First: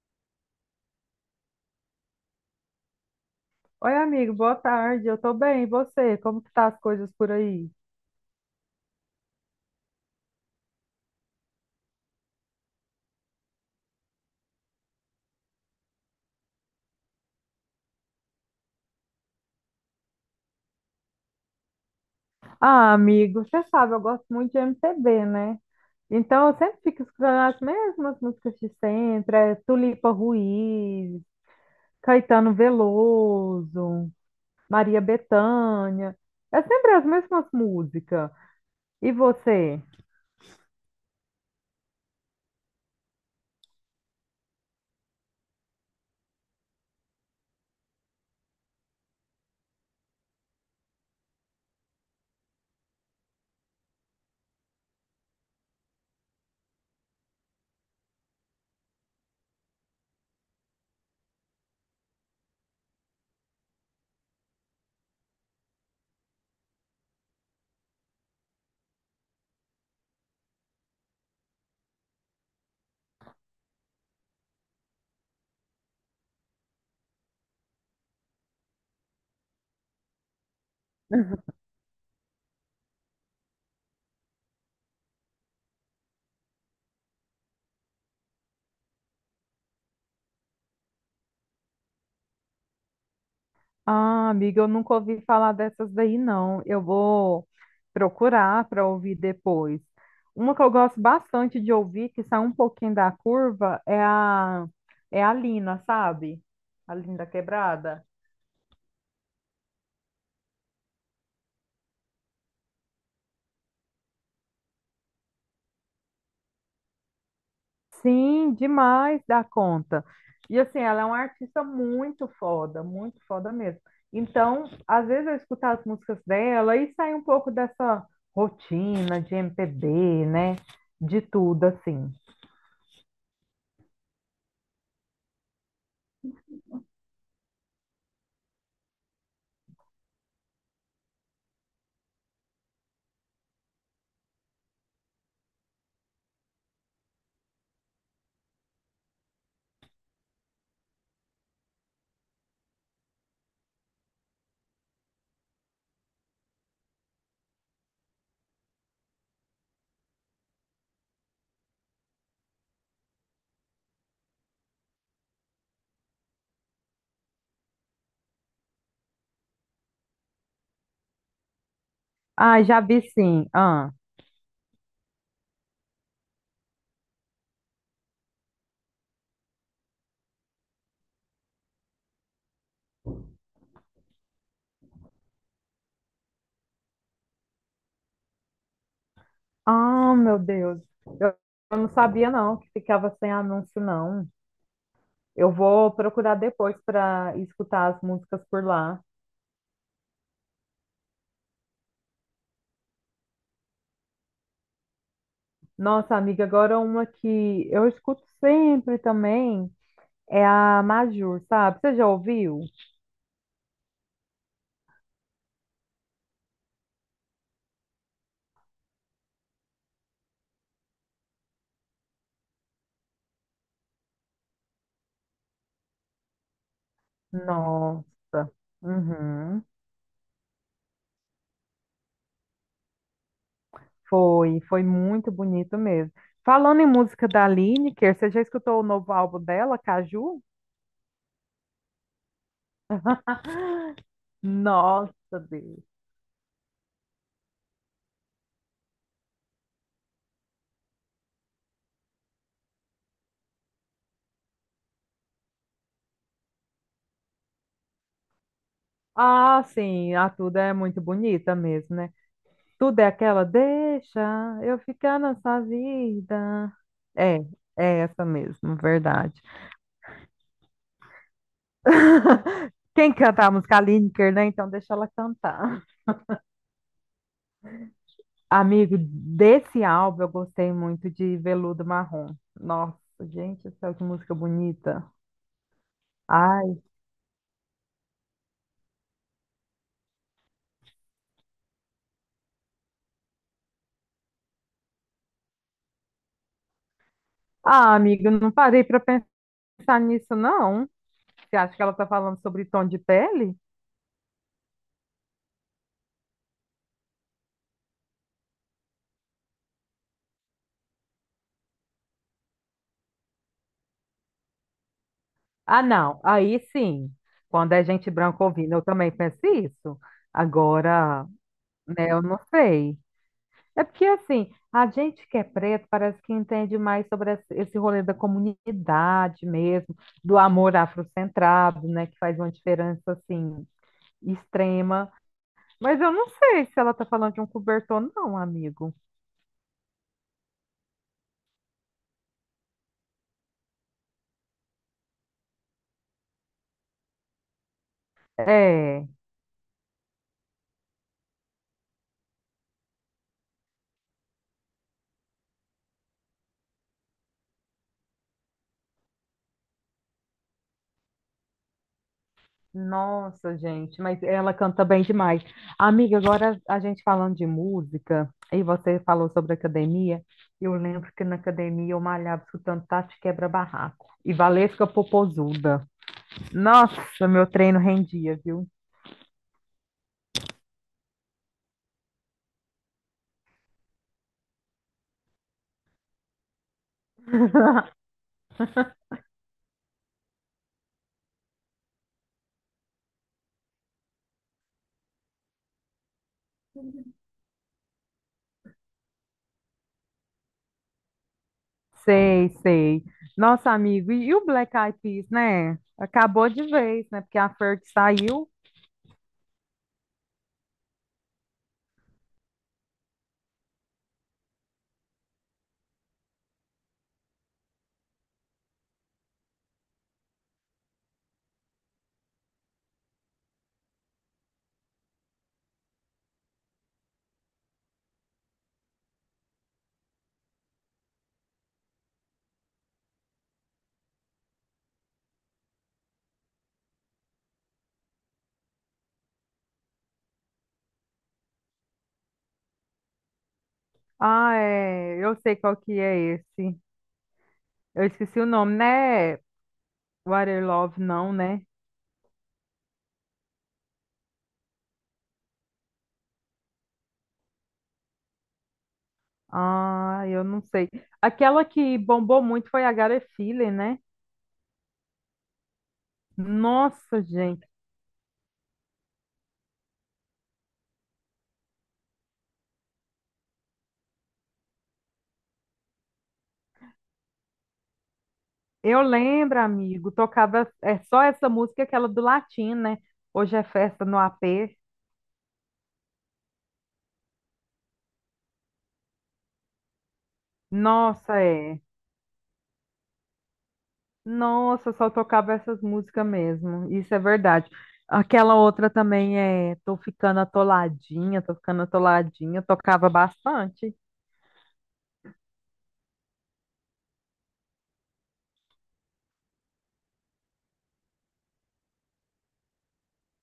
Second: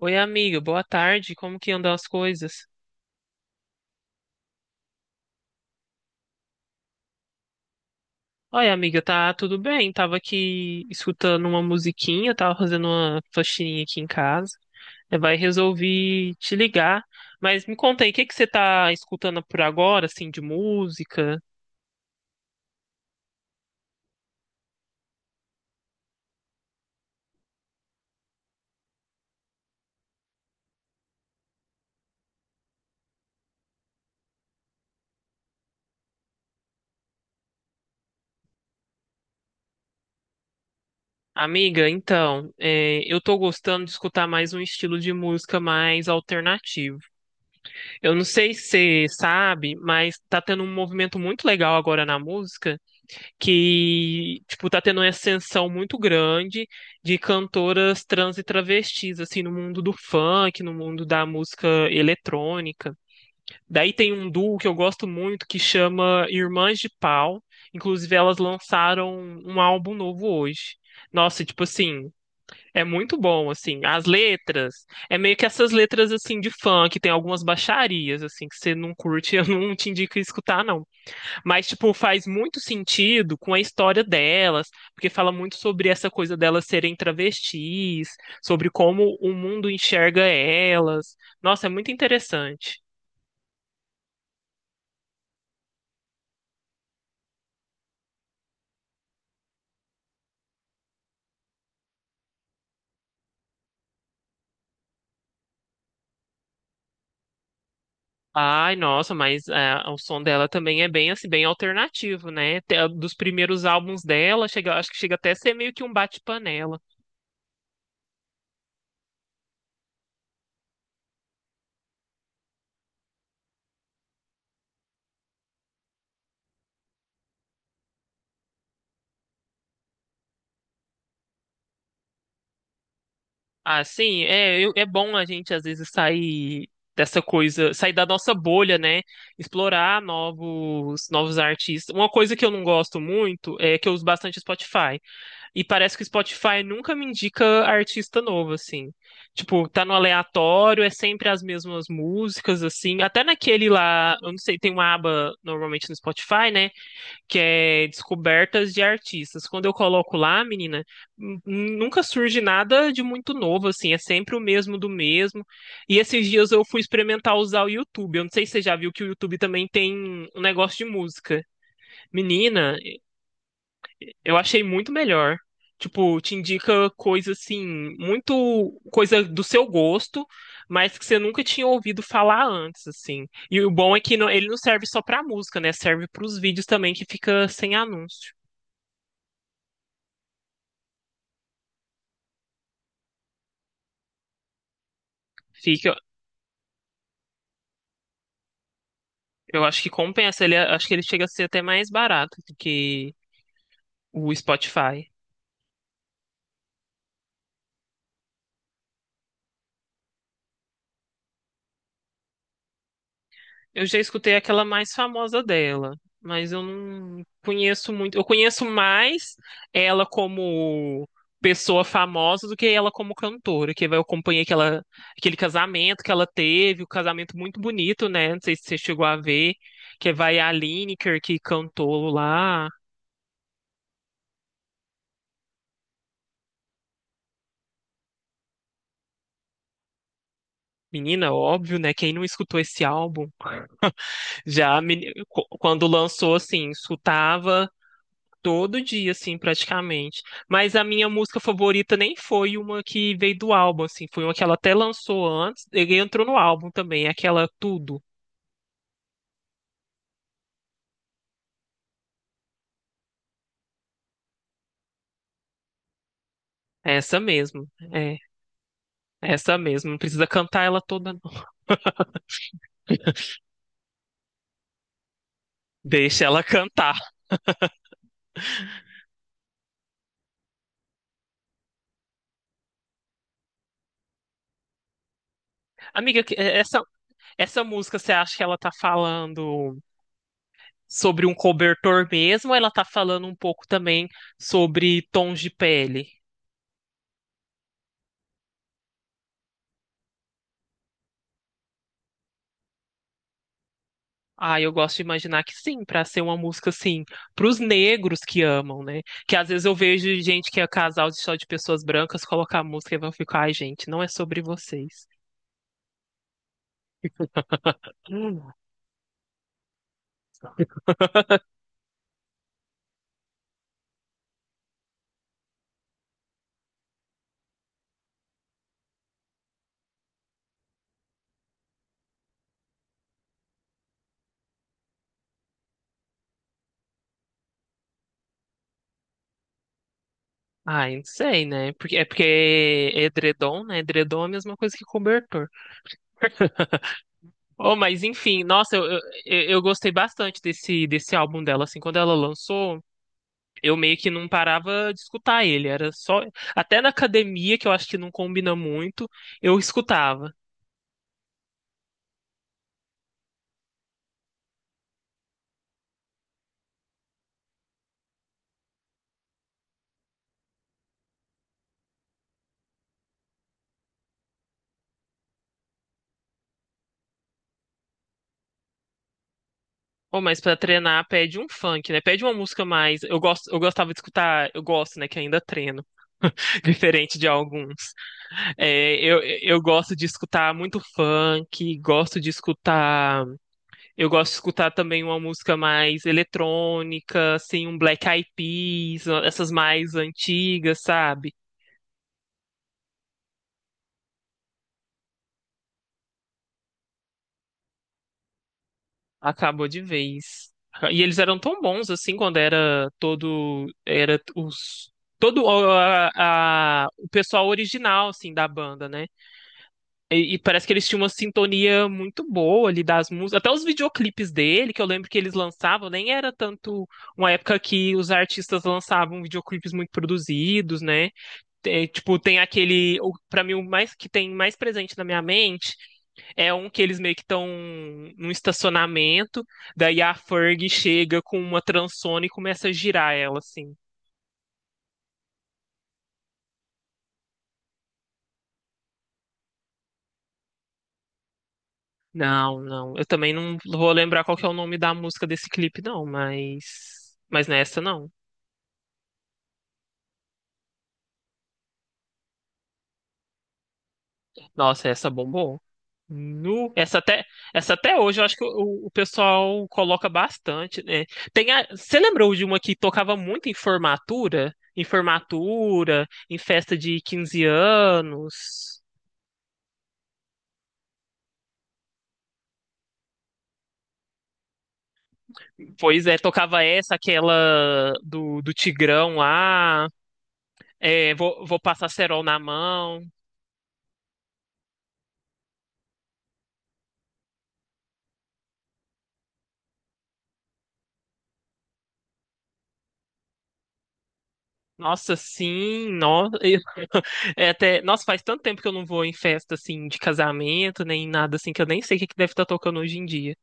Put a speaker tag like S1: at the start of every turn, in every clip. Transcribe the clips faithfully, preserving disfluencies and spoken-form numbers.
S1: Oi, amiga, boa tarde. Como que andam as coisas?
S2: Oi, amigo, boa tarde. Eu tô bem, e você? Como que tá as coisas por aí?
S1: Oi, amiga, tá tudo bem? Tava aqui escutando uma musiquinha, tava fazendo uma faxininha aqui em casa. Eh, Vai resolvi te ligar. Mas me conta aí, o que que você tá escutando por agora, assim, de música?
S2: Ah, amigo, você sabe, eu gosto muito de M P B, né? Então eu sempre fico escutando as mesmas músicas de sempre, é Tulipa Ruiz, Caetano Veloso, Maria Bethânia. É sempre as mesmas músicas. E você?
S1: Amiga, então, eh, eu tô gostando de escutar mais um estilo de música mais alternativo. Eu não sei se você sabe, mas tá tendo um movimento muito legal agora na música, que, tipo, tá tendo uma ascensão muito grande de cantoras trans e travestis, assim, no mundo do funk, no mundo da música eletrônica. Daí tem um duo que eu gosto muito que chama Irmãs de Pau. Inclusive, elas lançaram um álbum novo hoje. Nossa, tipo assim, é muito bom, assim. As letras, é meio que essas letras, assim, de funk, tem algumas baixarias, assim, que você não curte, eu não te indico escutar, não. Mas, tipo, faz muito sentido com a história delas, porque fala muito sobre essa coisa delas serem travestis, sobre como o mundo enxerga elas. Nossa, é muito interessante.
S2: Ah, amiga, eu nunca ouvi falar dessas daí, não. Eu vou procurar para ouvir depois. Uma que eu gosto bastante de ouvir, que sai um pouquinho da curva, é a, é a Lina, sabe? A Linda Quebrada.
S1: Ai, nossa, mas ah, o som dela também é bem assim, bem alternativo, né? Te- Dos primeiros álbuns dela, chega, acho que chega até a ser meio que um bate-panela.
S2: Sim, demais da conta. E assim, ela é uma artista muito foda, muito foda mesmo. Então, às vezes eu escuto as músicas dela e sai um pouco dessa rotina de M P B, né? De tudo, assim.
S1: Ah, sim, é, eu- é bom a gente às vezes sair dessa coisa, sair da nossa bolha, né? Explorar novos, novos artistas. Uma coisa que eu não gosto muito é que eu uso bastante Spotify. E parece que o Spotify nunca me indica artista novo, assim. Tipo, tá no aleatório, é sempre as mesmas músicas, assim. Até naquele lá, eu não sei, tem uma aba normalmente no Spotify, né, que é descobertas de artistas. Quando eu coloco lá, menina, n- nunca surge nada de muito novo, assim, é sempre o mesmo do mesmo. E esses dias eu fui experimentar usar o YouTube. Eu não sei se você já viu que o YouTube também tem um negócio de música.
S2: Ah,
S1: Menina,
S2: já vi sim. Ah,
S1: eu achei muito melhor. Tipo, te indica coisa assim, muito coisa do seu gosto, mas que você nunca tinha ouvido falar antes, assim. E o bom é que não- ele não serve só pra música, né? Serve pros vídeos também que fica sem anúncio.
S2: ah, meu Deus. Eu, eu não sabia não que ficava sem anúncio não. Eu
S1: Fica,
S2: vou
S1: eu
S2: procurar depois para escutar as músicas por lá.
S1: eu acho que compensa. Ele, é, acho que ele chega a ser até mais barato do que o Spotify.
S2: Nossa, amiga, agora uma que eu escuto sempre também é a Majur, sabe? Você já ouviu?
S1: Eu já escutei aquela mais famosa dela, mas eu não conheço muito. Eu conheço mais ela como pessoa famosa do que ela como cantora, que eu acompanhei aquela, aquele casamento que ela teve, um casamento muito
S2: Nossa.
S1: bonito, né? Não sei se você chegou a ver,
S2: Uhum.
S1: que vai a Lineker que cantou lá.
S2: Foi, foi muito bonito mesmo. Falando em música da Lineker, você já escutou o novo álbum dela, Caju?
S1: Menina, óbvio, né? Quem não escutou esse álbum? Já a meni-
S2: Nossa,
S1: co-
S2: Deus.
S1: quando lançou, assim, escutava todo dia, assim, praticamente. Mas a minha música favorita nem foi uma que veio do álbum, assim, foi uma que ela até lançou antes, ele entrou no álbum também, aquela Tudo.
S2: Ah, sim, a Tuda é muito bonita mesmo, né? Tudo é aquela, deixa eu ficar nessa vida.
S1: Essa
S2: É,
S1: mesmo,
S2: é
S1: é,
S2: essa mesmo, verdade.
S1: essa mesmo. Não precisa cantar ela toda, não.
S2: Quem canta a música? A Lineker, né? Então deixa ela cantar.
S1: Deixa ela cantar.
S2: Amigo, desse álbum eu gostei muito de Veludo Marrom. Nossa, gente, do céu, que música bonita.
S1: Amiga, que- eh, essa,
S2: Ai,
S1: essa música, você acha que ela tá falando sobre um cobertor mesmo, ou ela tá falando um pouco também sobre tons de pele?
S2: ah, amigo, não parei para pensar nisso, não. Você acha que ela tá falando sobre tom de pele?
S1: Ah, eu gosto de imaginar que sim, para ser uma música assim, para os negros que amam, né? Que às vezes eu vejo gente que é casal de só de pessoas brancas colocar a música e vão ficar, ai, gente, não é sobre vocês.
S2: Ah, não. Aí sim. Quando é gente branca
S1: Hum.
S2: ouvindo, eu também penso isso. Agora, né, eu não sei. É porque, assim, a gente que é preto parece que entende mais sobre esse esse rolê da comunidade mesmo, do amor afrocentrado, né, que faz uma diferença, assim, extrema. Mas eu não sei se ela tá falando de um cobertor, não, amigo.
S1: Ai, não sei, né? Porque é porque é edredom, né? Edredom é a mesma coisa que cobertor. Oh, mas enfim, nossa, eu,
S2: É.
S1: eu, eu gostei bastante desse, desse álbum dela, assim, quando ela lançou, eu meio que não parava de escutar ele, era só, até na academia, que eu acho que não combina muito, eu escutava.
S2: Nossa, gente, mas ela canta bem demais. Amiga, agora a gente falando de música, e você falou sobre academia, eu lembro que na academia eu malhava escutando Tati Quebra-Barraco e Valesca Popozuda. Nossa, meu treino rendia, viu?
S1: Ou mas pra treinar pede um funk, né? Pede uma música mais. Eu gosto, eu gostava de escutar, eu gosto, né, que ainda treino, diferente de alguns. É, eu, eu gosto de escutar muito funk, gosto de escutar, eu gosto de escutar também uma música mais eletrônica, assim, um Black Eyed Peas, essas mais antigas, sabe?
S2: Sei, sei. Nossa, amigo, e, e o Black Eyed Peas, né? Acabou de vez, né? Porque a Ferg saiu.
S1: Acabou de vez. E eles eram tão bons assim quando era todo era os todo o- a, a- o pessoal original assim da banda, né? E, e parece que eles tinham uma sintonia muito boa ali das músicas, até os videoclipes dele, que eu lembro que eles lançavam, nem era tanto uma época que os artistas lançavam videoclipes muito produzidos, né? Tem- tipo, tem aquele, o- pra mim o mais que tem mais presente na minha mente é um que eles meio que estão num estacionamento, daí a Ferg chega com uma transona e começa a girar ela, assim.
S2: Ah, é, eu sei qual que é esse. Eu esqueci o nome, né? Water Love, não, né?
S1: Não, não. Eu também não vou lembrar qual que é o nome da música desse clipe, não, mas. Mas nessa não.
S2: Ah, eu não sei. Aquela que bombou muito foi a Gary Filler, né?
S1: Nossa, essa bombou. Nu. Essa
S2: Nossa,
S1: até,
S2: gente.
S1: essa até hoje eu acho que o, o pessoal coloca bastante, né? Tem a, você lembrou de uma que tocava muito em formatura? Em formatura, em festa de quinze anos.
S2: Eu lembro, amigo, tocava é só essa música, aquela do latim, né? Hoje é festa no A P.
S1: Pois é, tocava essa, aquela do, do Tigrão lá. É,
S2: Nossa,
S1: vou, vou
S2: é.
S1: passar cerol na mão.
S2: Nossa, só tocava essas músicas mesmo. Isso é verdade. Aquela outra também é tô ficando atoladinha, tô ficando atoladinha, tocava bastante.
S1: Nossa, sim, nossa, é até, nossa, faz tanto tempo que eu não vou em festa assim de casamento, nem nada assim, que eu nem sei o que que deve estar tocando hoje em dia.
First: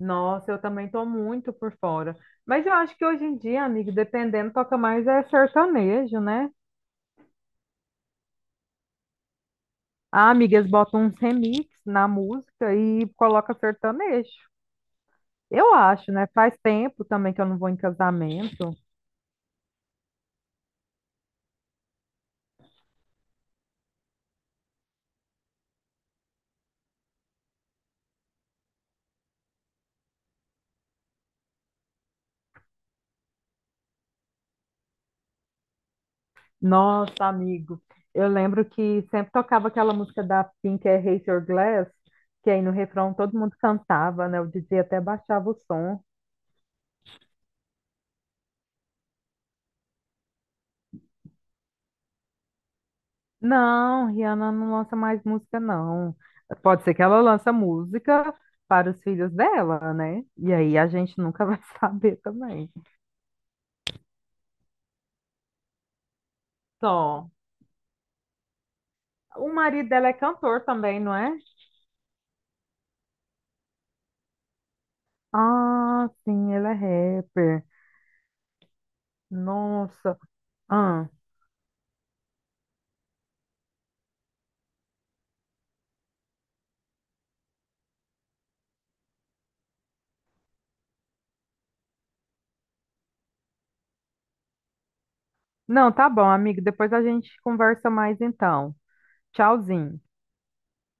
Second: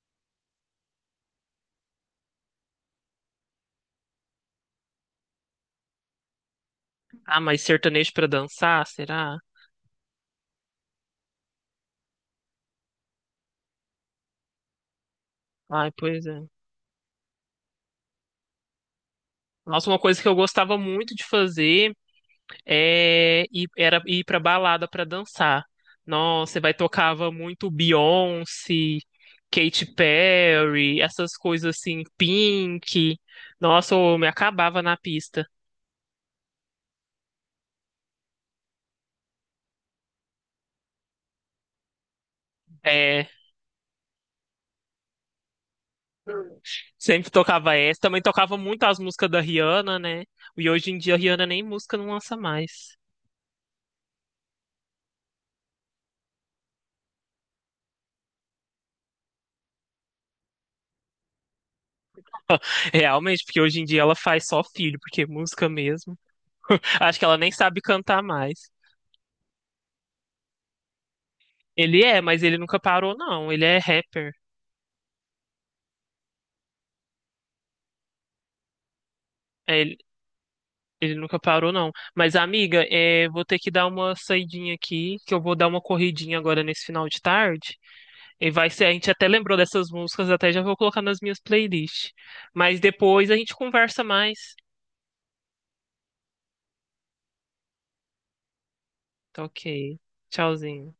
S2: Nossa, eu também tô muito por fora. Mas eu acho que hoje em dia, amigo, dependendo, toca mais é sertanejo, né?
S1: Ah, mas sertanejo pra dançar, será?
S2: Ah, amigas botam uns remix na música e coloca sertanejo. Eu
S1: Ai,
S2: acho,
S1: pois
S2: né?
S1: é.
S2: Faz tempo também que eu não vou em casamento.
S1: Nossa, uma coisa que eu gostava muito de fazer. É, e era ir pra balada pra dançar. Nossa, vai tocava muito Beyoncé, Katy Perry, essas coisas assim, Pink. Nossa, eu me acabava na pista.
S2: Nossa, amigo, eu lembro que sempre tocava aquela música da Pink, é Raise Your Glass, que aí no refrão
S1: É,
S2: todo mundo cantava, né? O D J até baixava o som.
S1: sempre tocava essa. Também tocava muito as músicas da Rihanna, né? E hoje em dia a Rihanna nem música não lança mais.
S2: Não, Rihanna não lança mais música, não. Pode ser que ela lança música para os filhos dela, né? E aí a gente nunca vai saber também.
S1: Realmente, porque hoje em dia ela faz só filho, porque é música mesmo. Acho que
S2: Só.
S1: ela nem sabe cantar mais.
S2: O marido dela é cantor também, não é?
S1: Ele é, mas ele nunca parou, não. Ele é rapper.
S2: Ah, sim, ele é rapper.
S1: É,
S2: Nossa. Ah.
S1: ele nunca parou, não. Mas, amiga, é, vou ter que dar uma saidinha aqui, que eu vou dar uma corridinha agora nesse final de tarde. E vai ser, a gente até lembrou dessas músicas, até já vou colocar nas minhas playlists. Mas depois a gente conversa mais.
S2: Não, tá bom, amigo. Depois a gente conversa mais então.
S1: Tá ok.
S2: Tchauzinho.
S1: Tchauzinho.